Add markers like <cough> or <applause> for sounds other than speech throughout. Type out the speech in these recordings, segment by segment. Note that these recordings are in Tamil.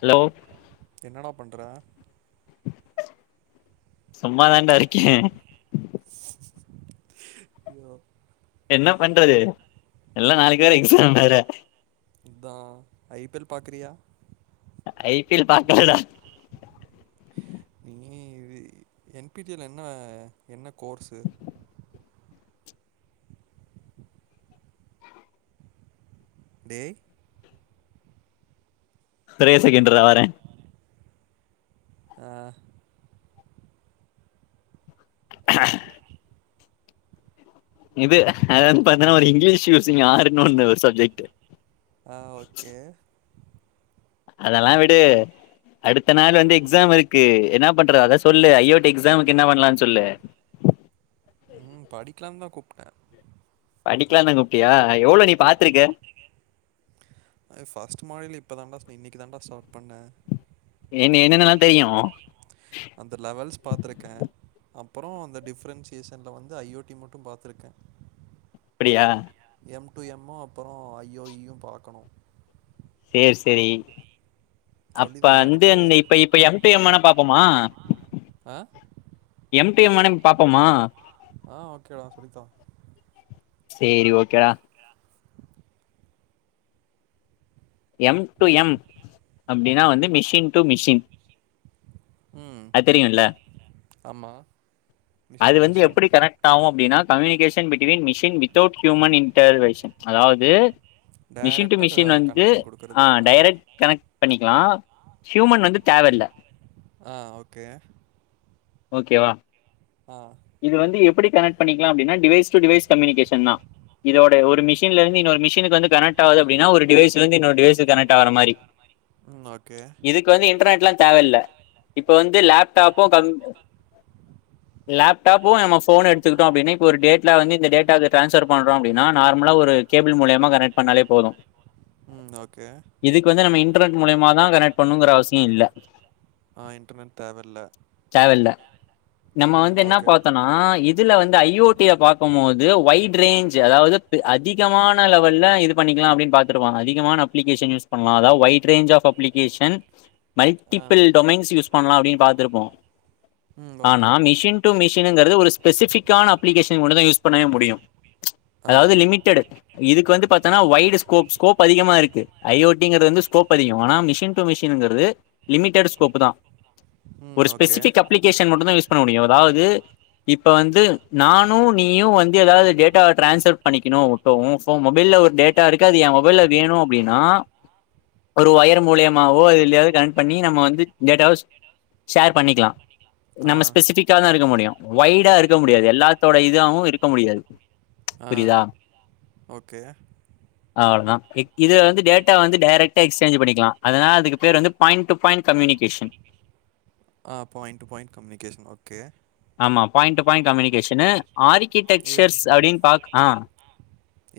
ஹலோ என்னடா பண்ற சும்மா தாண்டா இருக்கே ஐயோ என்ன பண்றது எல்லா நாளைக்கு வேற எக்ஸாம்‌ வேற அதா ஐ பி எல் பாக்குறியா ஐ பி எல் பாக்கலடா நீ இது என் பி டி யல் என்ன என்ன கோர்ஸு டேய் ஒரே செகண்றா‌ வரேன் ஆ ஆஹ் இது அத வந்து பாத்தீங்கன்னா ஒரு இங்கிலீஷ் யூசிங் யாருன்னும்ன்னு ஒரு சப்ஜெக்ட் ஆ ஓகே அதெல்லா வீடு அடுத்த நாள் வந்து எக்ஸா இருக்கு என்ன பண்றது அத சொல்லு ஐயோட் எக்ஸாமுக்கு என்ன பண்ணலாம்னு சொல்லு ம் படிக்கலாம்னு தா கூப்டே படிக்கலாம் தா கூப்டியா எவ்ளோ நீ பாத்துருக்க ஃபர்ஸ்ட் மாடல் இப்ப தாண்டா இன்னைக்கு தாண்டா ஸ்டார்ட் பண்ணே என்ன என்னென்னல்லா தெரியும் அந்த லெவல்ஸ் பாத்திருக்கே அப்பறம் அந்த டிஃப்ரென்சியேஷன்ல வந்து ஐ ஓ டி மட்டும் பாத்திருக்கே அப்பிடியா எம் டு எம்மு ம் அப்பறம் ஐ ஓ யூ பாக்கணும் சேரி சேரி சொல்லி அப்ப தரியா வந்து எனக்கு இந்த இப்ப இப்ப எம் டூ எம் வெனா பாப்போமா ஆ எம் டூ எம் வெணா பாப்போமா ஆ ஓகேடா சொல்லித்தா சேரி ஓகேடா எம் டு எம் அப்டின்னா வந்து மிஷின் டு மிஷின் உம் அது தெரியும்ல ஆமா அது வந்து எப்படி கனெக் ட் ஆவும் அப்டின்னா communication between machine without human intervention அதாவது மிஷின் டு டைரக்டா க மிஷின் வந்து கனெக்ஷன் குடுக்குறது. ஆ டைரெக்ட் கனெக்ட் பண்ணிக்கலா ஹியுமன் வந்து தேவ இல்ல ஆ ஓகே ஓகேவா ஆ இது வந்து எப்டி கனெக்ட் பண்ணிக்கலா அப்டின்னா டிவைஸ் டு டிவைஸ் கம்யூனிகேஷன்தா இதோட ஒரு மிஷின்ல இருந்து இன்னொரு மிஷனுக்கு வந்து கனெக்ட் ஆவுது அப்டினா ஒரு டிவைஸ்ல இருந்து இன்னொரு டிவைஸ்க்கு கனெக்ட் ஆகற மாறி அந்த மாறி இதுக்கு வந்து இன்டர்நெட்ல்லா தேவயில்ல இப்ப வந்து லேப்டாப்பு கம் லேப்டாப்போ நம்ம போன் எடுத்துகிட்டோ அப்டின்னா இப்போ ஒரு டேட்ல வந்து இந்த டேட்டாவ டிரான்ஸ்பஃர் பண்ணறோ அப்டினா நார்மலா ஒரு கேபிள் மூலியமா கனக்ட் பண்ணாலே போது ம் ஓகே இதுக்கு வந்து நம்ம இன்டர்நெட் மூலியமாதா கனெக்ட் பண்ணுங்கற அவசியோ இல்ல ஆ இன்டர்நெட் தேவல்ல. தேவ இல்ல ம் ஓகே நா இதுல வந்து ஐ ஓ டிய பாக்கும்போது ஒய்ட் ரேஞ்சு அதாவது அதிகமான லெவெல்ல இது பண்ணிக்கலா அப்டின் பாத்துருப்பாங்க அதிகமான அப்ளிகேஸன் யூஸ் பண்ணலா அதாவ் wide range of application <inaudible> multiple domains use பண்ணலா அப்டின் பாத்துருப்போ ம் ஆனா ஓகே. மிஷின் டூ மிஷின்ங்கறது ஒரு ஸ்பெசிபிக்கான அப்ளிகேஷன் ஒன்னுதா யூஸ் பண்ணவே முடியு ஆ, அதாவது லிமிட் டெடு இதுக்கு வந்து பத்தனா ஒய்டு ஸ்கோப் ஸ்கோப் அதிகமா இருக்கு ஐ ஓ டி ங்கறது வந்து ஸ்கோப் அதிகோ ஆனா மிஷின் டூ மிஷின்ங்கறது லிமிடெட்டு ஸ்கோப்புதா ம் ஒரு ஓகே. ஸ்பெசிபிக் அப்ளிகேஷன் மட்டுந்தா யூஸ் பண்ண முடியு அதாவ்து இப்ப வந்து நானு நீயு வந்து எதாவது டேட்டா ட்ரான்ஸ்ஃபர் பண்ணிக்கணு இப்போ உ மொபைல்ல ஒரு டேட்டா இருக்கு அது எ மொபைல்ல வேணு அப்டின்னா ஒரு ஒயரு மூலியமாவோ அது எல்லியாவது கனெக்ட் பண்ணி நம்ம வந்து டேட்டா ஹவுஸ் ஷேர் பண்ணிக்கலா ஆ, நம்ம ஸ்பெசிபிக்காதா இருக்க முடியு ஒய்டா இருக்க முடியாது எல்லாத்தோட இதாவு இருக்க முடியாது ஆ புரியுதா ஓகே அவ்ளோதா இ இது வந்து டேட்டா வந்து டைரெக்டாக எக்சேஞ்ச் பண்ணிக்கலா அதனால அதுக்கு பேர் வந்து பாயிண்ட் டு பாயிண்ட் கம்யூனிகேஷன் ஆ point to point communication okay ஆமா பாயிண்ட் டு பாயிண்ட் கம்யூனிகேஷனு இது ஆர்கிடெக்சர்ஸ் அப்டின்னு பாக் அ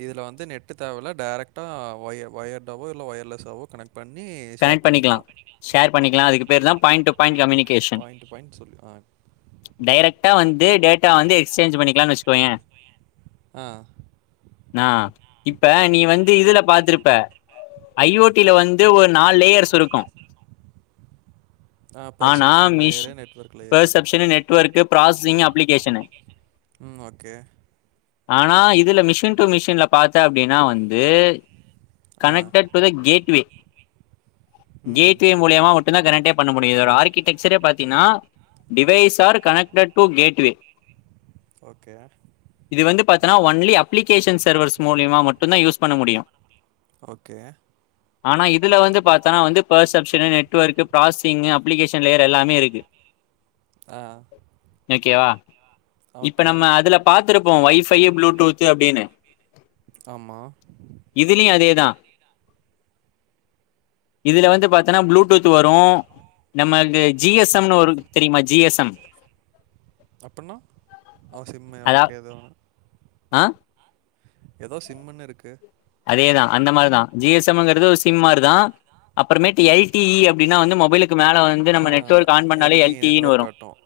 இதுல வந்து நெட்டு தேவ இல்ல டைரக்டா ஒயர் ஒயர்டாவோ இல்ல ஒயர்லெஸ்ஸாவோ கனெக்ட் பண்ணி ஷேர் கனெக்ட் பண்ணிக்கலா பண்ணிக்கலாம் ஷேர் பண்ணிக்லா அதுக்கு பேர்தா பாயிண்ட டு பாயிண்ட கம்யூனிக் பாயிண்ட் டூ பாயிண்ட் சொல் டைரெக்டாக வந்து டேட்டா வந்து எக்ஸ்சேஞ்ச் பண்ணிக்கலான் வெச்சுக்கோயே ஆ இப்ப நீ வந்து இதுல பாத்துருப்ப ஐ ஓ டி ல வந்து ஒரு நாலு லேயர்ஸ் இருக்கு ஆனா மிஷ் பெர்சப்ஷனு நெட்வொர்க்கு ப்ராசஸிங் அப்ளிகேஷனு ம் ஓகே ஆனா இதுல மிஷின் டு மிஷின்ல பாத்த அப்டின்னா வந்து connected to the gateway gateway மூலியமா மட்டு தா கனட்டே பண்ண முடியு இதோட ஆர்கிடெக்சரே பாத்தீங்னா device are connected to gateway okay இது வந்து பாத்தன்னா ஒன்லி அப்ளிகேஷன் சர்வர்ஸ் மூலியமா மட்டுந்தா யூஸ் பண்ண முடியு ஓகே ஆனா இப் துல வந்து பாத்தோனா வந்து perception network processing application layer எல்லாமே இருக்கு ஆ ஓகேவா இப்ப நம்ம அதுல பாத்துருப்போ ஒய்ஃபைய்யி ப்ளூடூத்து அப்டின்னு ஆமா இதுலியு அதேதா இதில வந்து பாத்தோன்னா ப்ளூடூத் வரு நமக்கு ஜி எஸ் எம்னு ஒரு தெரியுமா ஜி எஸ் எம் அப்புன்னா சிம்மை அதா ஓகே எது ஆ ஏதோ சிம்ன்னுர்க்கு அதேதா அந்த மாரிதா ஜி எஸ் எம்ங்குறது ஒரு சிம் மாரிதா அப்புறமேட்டு எல் டி இ அப்டினா வந்து மொபைல மேல வந்து ஆ நம்ம நெட் ஓர்க் ஆன் பண்ணாலே எல்டிஇ எல் டி னு நெட்வொர்க் வரு காட்டும்.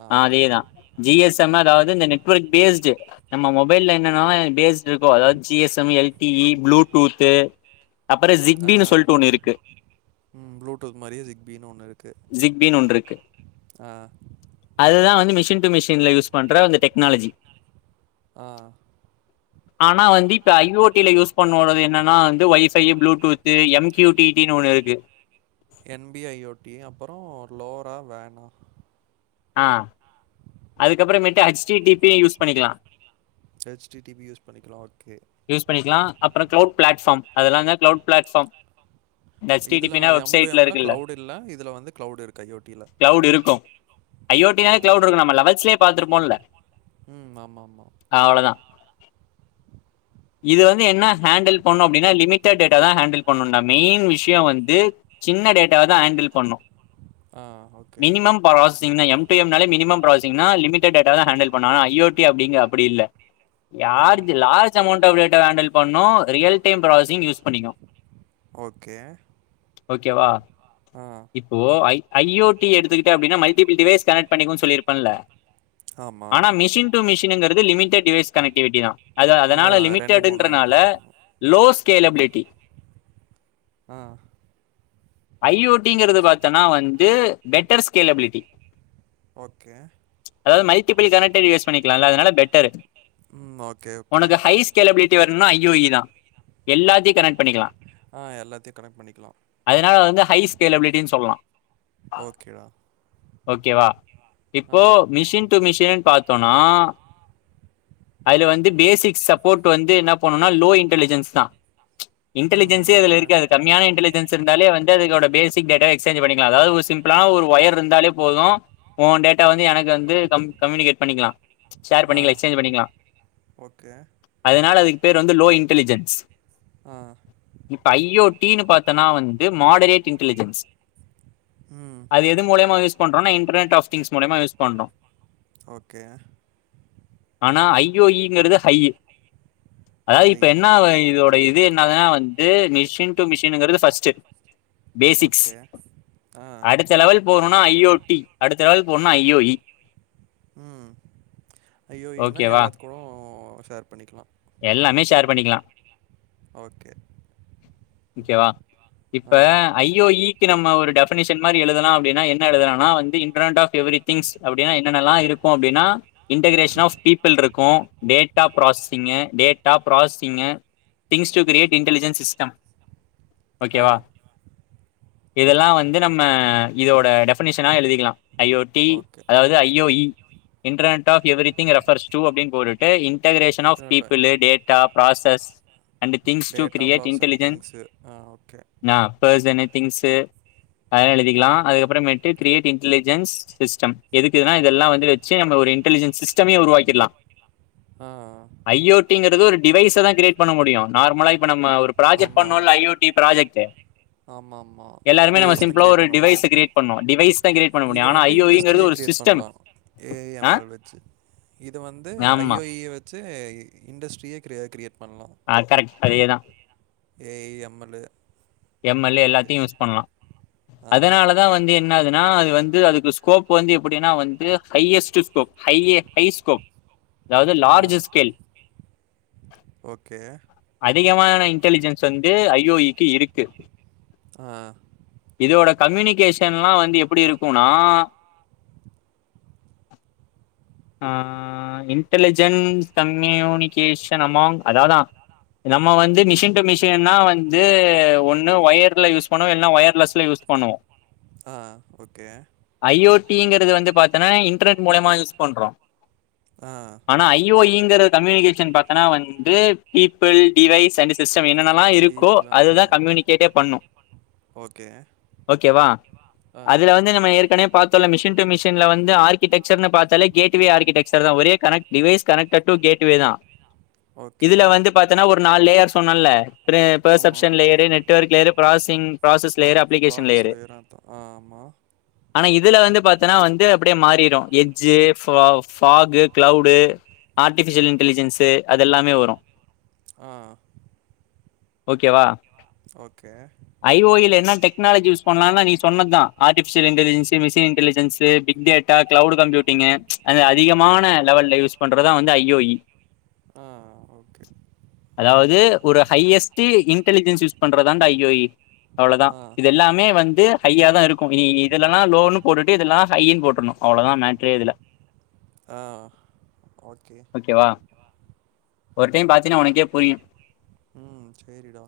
ஆ ஓகே. அதேதா ஜி எஸ் எம் அதாவது இந்த நெட் ஒர்க் பேஸ்டு நம்ம மொபைல்ல என்னன்ன பேஸ்ட் இருக்கோ அதாவது ஜிஎஸ்எம் எல்டிஇ ப்ளூடூத்து அப்புறோ ஆ ஜிக்பின்னு சொல்லிட்டு ஒண்ணு இருக்கு ம் ப்ளூடூத் மாரியே சிக்பின்னு ஒண்ணு இருக்கு ஜிக்பீன் ஒன் ருக்கு ஆ அதுதா வந்து மிஷின் டு மிஷின்ல யூஸ் பண்ற அந்த டெக்னாலஜி ஆ ஆனா வந்து இப்ப ஐ ஓட் யூஸ் பண்ணோடது என்னான்னா வந்து wifi bluetooth MQ T T ன்னு ஒன்னு இருக்கு என்பிஐஓடி அப்பறொ லோரா வேனா ஆ அதுக்கப்றமேட்டு ஹச் டி டிபிய யூஸ் பண்ணிக்லா ஹச்டிடிவி யூஸ் பண்ணிக்லா ஓகே யூஸ் பண்ணிக்லா அப்றொ க்ளவுட் ஃபிளாட்பாம் அதெல்ல தா க்லவுட் பிளாட்பாம் ஹெச் டி இதுல டிபினா எம் டூ வெப்சைட்ல எம்ல இருக்குல்ல கிளவுட் இல்ல. இதுல வந்து கிளவுட் இருக்கு ஐஓடில. கிளவுட் இருக்கு ஆ. ஐஓடினாவே க்ளவுட் ருக்கு நம்ம லெவல்ஸ்லே பாத்துருப்போல்ல ம் ஆமா மா அவ்ளொதா இது வந்து என்ன ஹேண்டில் பண்ணு அப்டின்னா லிமிடட் டேட்டா தா ஹேண்டில் பண்ணுன்டா மெயின் விஷ்யோ வந்து சின்ன டேட்டாவ தா ஹேண்டில் பண்ணு ஆ ஓகே டிஎம்னாலே மினிமம் ப்ராஸிங்னா லிமிடெட் டேட்டா தா ஹேண்டில் பண்ணு ஆனா ஐயோட்டி அப்டிங்க அப்படி இல்ல ஆ. யார்ஜ் large amount of data handle பண்ணு ரியல் டைம் ப்ராசஸிங் யூஸ் பண்ணிக்கு ஓகே ஓகேவா ஆ இப்போ ஐ ஐயோட்டி எடுத்துக்கிட்ட அப்டின்னா மல்டிபி டிவேஸ் கனேட் பண்ணிக்குனு சொல்லிருப்பேல்ல ஆமா. ஆனா மிஷின் டு மிஷினுங்கிறது லிமிடெட் டிவைஸ் கனெக்டிவிட்டி தா அது இதனால அவன் லிமிடெட்டுன்றனால கனெக்ட் பண்ணுவான். லோ ஸ்கேலபிலிட்டி ஆ ஐ ஓட்டிங்கிறது பாஸ்கெட். பாத்தனா வந்து பெட்டர் ஸ்கேலபிலிட்டி ஓகே அதாவது மல்டிபிள் கனெக்டர் யூஸ் பண்ணிக்கலால்ல அதனால பெட்டரு ம் ஓக் உனக்கு ஹை ஸ்கேலபிலிட்டி வரனுனா ஐ ஓ இ தா எல்லாத்தியு கனெக்ட் பண்ணிக்கலா ஆ எல்லாத்தையு கனெக்ட் பண்ணிக்கலா அதனால வந்து ஹை ஸ்கேலபிலிட்டின் சொல்லலா ஓகேடா ஓகே வா ஆ. இப்போ மிஷின் டு மிஷின் பாத்தோனா அதுல வந்து பேசிக்ஸ் சப்போட் வந்து என்ன பண்ணுனா லோ இன்டலிஜென்ஸ் தா ம் இன்டலிஜன்ஸே அதுல ஓகே இருக்காது கம்மியான இன்டலி ஜன்ஸ் இருந்தாலே வந்து அதுக்கோட பேசிக் டேட்டாவ எக்ஸ்சேஞ்ச் பண்ணிக்கலா அதாவது ஒரு சிம்பிளா ஒரு ஒயர்ருந்தாலே போது ஒ டேட்டா வந்து எனக்கு வந்து கம் கம்யூனிகேட் பண்ணிக்கலா ஷேர் ஆ பண்ணிக்கலா எக்ஸ்சேஞ்ச் பண்ணிக்கலா ஓகே அதனால அதுக்கு பேர் வந்து லோ இன்டெலிஜென்ஸ் ஆ இப்ப ஐ ஓ டினு பாத்தனா வந்து மாடரேட் இன்டலிஜென்ஸ் ம் அது எது மூலியமா யூஸ் பண்ணறோ நா இன்டர்னெட் ஆப் திங்ஸ் மூலியமா யூஸ் பண்றோ ஓகே ஆனா ஐயோயிங்கிறது ஹைய்யி அதாவது ஐ இப்ப என்னா ஆ, ஓகே இதோ ட இது என்னாதுனா வந்து மிஷின் டூ மிஷினுங்கிறது ஃபஸ்ட்டு பேசிக்ஸ் ஓகே ஆ அடுத்த லெவல் போனுனா ஐ ஓ டி அடுத்த லெவல் போனுனா ஐ ஓ இ ம் ஜ ஓ இ னா ஓகேவா எல்லாத்து கூடோ ஷேர் பண்ணிக்கலா எல்லாமே ஷேர் பண்ணிக்கலா ஓகே ஓகேவா ஆ இப்ப ஐ ஓ இ நம்ம ஒரு டெபனிஷன் மாரி எழுதலா அப்டின்னா என்ன எழுதுலானா வந்து இன்டர்நெட் ஆப் எவ்ரிதிங்ஸ் அப்டின்னா என்னென்னல்லா இருக்கு அப்டினா இன்டகரேஷன் ஆப் பீப்பிள்ருக்கு data processing data processing things to create and intelligence system ஆ ஓகேவா இதெல்லா வந்து நம்ம இதோட டெபனிஷனா எழுதிக்கலா ஐ ஓ டி ஓகே அதாவது I O E internet of everything refers to அப்டின் போட்டுட்டு இன்டகரேஷன் ஆஃப் இன்டர்நெட்டில் people data process and things to data create processing இன்டெலிஜென் things ah okay. நா‌ ஃபர்சனு திங்சு பய எழுதிக்கலா அதுக்கப்பறமேட்டு கிரியேட் இன்டெிலிஜென்ஸ் சிஸ்டம் எதுக்குனா இதெல்லா வந்து வெ ச்சி நம்ம ஒரு இன்டெலிஜன் சிஸ்டமே உருவாக்கிர்லா ஆ ஐ ஓ டிங்கிறது ஒரு டிவைஸ தா கிரியேட் பண்ண முடியு நார்மலா இப்ப நம்ம ஒரு ப்ராஜெக்ட் ஆமா. பண்ணோல்ல ஐ ஓ டி பிராஜெக்ட்டு ஆமாமா. எல்லாருமே நம்ம டிவைஸ் தான் சிம்பிளா கிரியேட் ஒரு பண்ண முடியும். டிவைஸ கிரியேட் பண்ணு டிவைஸ் தா கிரியேட் பண்ண முடியு ஆனா ஐ ஓ ஈங்கிறது ஒரு சிஸ் பண்ணலா ஏ ஐ எம் எல் வச்சி இது வந்து ஐ ஆமா ஓ இ வச் சி இண்டஸ்ட்ரியே கிரி கிரியேட் பண்ணலா ஆ கரெக்ட் அதேதா A I M L M L எல்லாத்தையு யூஸ் பண்ணலா ஆ, அதனாலதா வந்து என் னாகுதுன்னா அது வந்து அதுக்கு ஸ்கோப் வந்து எப்டின்னா வந்து highest scope high high scope அதாவது ஆ. லார்ஜ் ஸ்கேல் ஓகே அதிகமான இன்டலிஜென்ஸ் வந்து ஐ ஓ இக்கு இருக்கு ஆ இதோட கம்யூனிகேஷன்லா வந்து எப்டி இருக்குனா ஆ இன்டெலிஜென்ஸ் கம்யூனிகேஷன் அமாங் அதாது நம்ம வந்து மிஷின் டூ மிஷின்னா வந்து ஒண்ணு ஒயர்ல யூஸ் பண்ணுவோ இல்லன்னா ஒயர்லெஸ்ல யூஸ் பண்ணுவோ ஆ ஓகே ஐ ஓ டிங்கிறது வந்து பாத்தன்னா இன்டர்நெட் மூலியமா யூஸ் பண்றோ ஆ ஆனா ஐ ஓ இங்கிற கம்யூனிகேஷன் பாத்தனா வந்து பீப்பிள் டிவைஸ் அண்ட் சிஸ்டம் என்னன்ன லா இருக்கோ பீப்பிள் அதுதா அதான். கம்யூனிகேட்டே பண்ணு ஓகே. ஓகேவா ஆ. அதுல வந் து நம்ம ஏற்கனவே பத்தோல்ல மிஷின் டூ மிஷின்ல வந்து ஆர்கிடெக்சர்ன்னு பாத்தால கேட்டுவே ஆர்கிடெக்சர் தா ஒரே connect device connected to gateway தா இதேதா இதுல வந்து பாத்தன்னா ஒரு நாலு லேயர் சொன்னன்ல பிரே ஆமா. Perception layer network layer processing process process layer அதா ஆ ஆமா ஆனா இதுல வந்து பாத்தன்னா வந்து அப்டியே மாறிறு எஜ்ஜு பா பாஃகு கிளவுடு ஆர்டிஃபிஷியல் இன்டலிஜென்ஸு அது எல்லாமே வரு ஆ ஓகேவா ஓகே ஐ ஓ எல்ல என்ன டெக்னாலஜி யூஸ் பண்ணலான்னா நீ சொன்னதுதா artificial intelligence machine intelligence பிக்கேட் cloud computing அந்த அதிகமான லெவல்லா யூஸ் பண்றதுதா வந்து ஐ ஓ இ ஆ ஓகே. அதாவது ஒரு ஹையஸ்ட் இன்டெலிஜென்ஸ் யூஸ் பண்றதான்ட ஐ ஓ இ அவ்ளதா ஆ. இதெல்லாமே வந்து ஹைய்யா தா இருக்கு இனி இது இல்லன்னா லோன்னு போட்டுட்டு இதெல்லா ஹைய்ன்னு போட்ருணு அவ்ளதா மேட்ரே இதுல ஆ ஓகே ஓகேவா ஒரு டைம் பாத்தீன்னா உனக்கே புரியு சேரிடா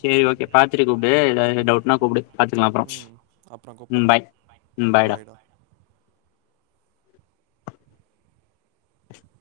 சேரி ஓகே பாத்துட்டு கூப்டு ஏதாவது டவுட்ன்னா கூப்டு பாத்துக்கலா அப்பறோ அப்பறோ கூப்ட்றே ம் பாய்டா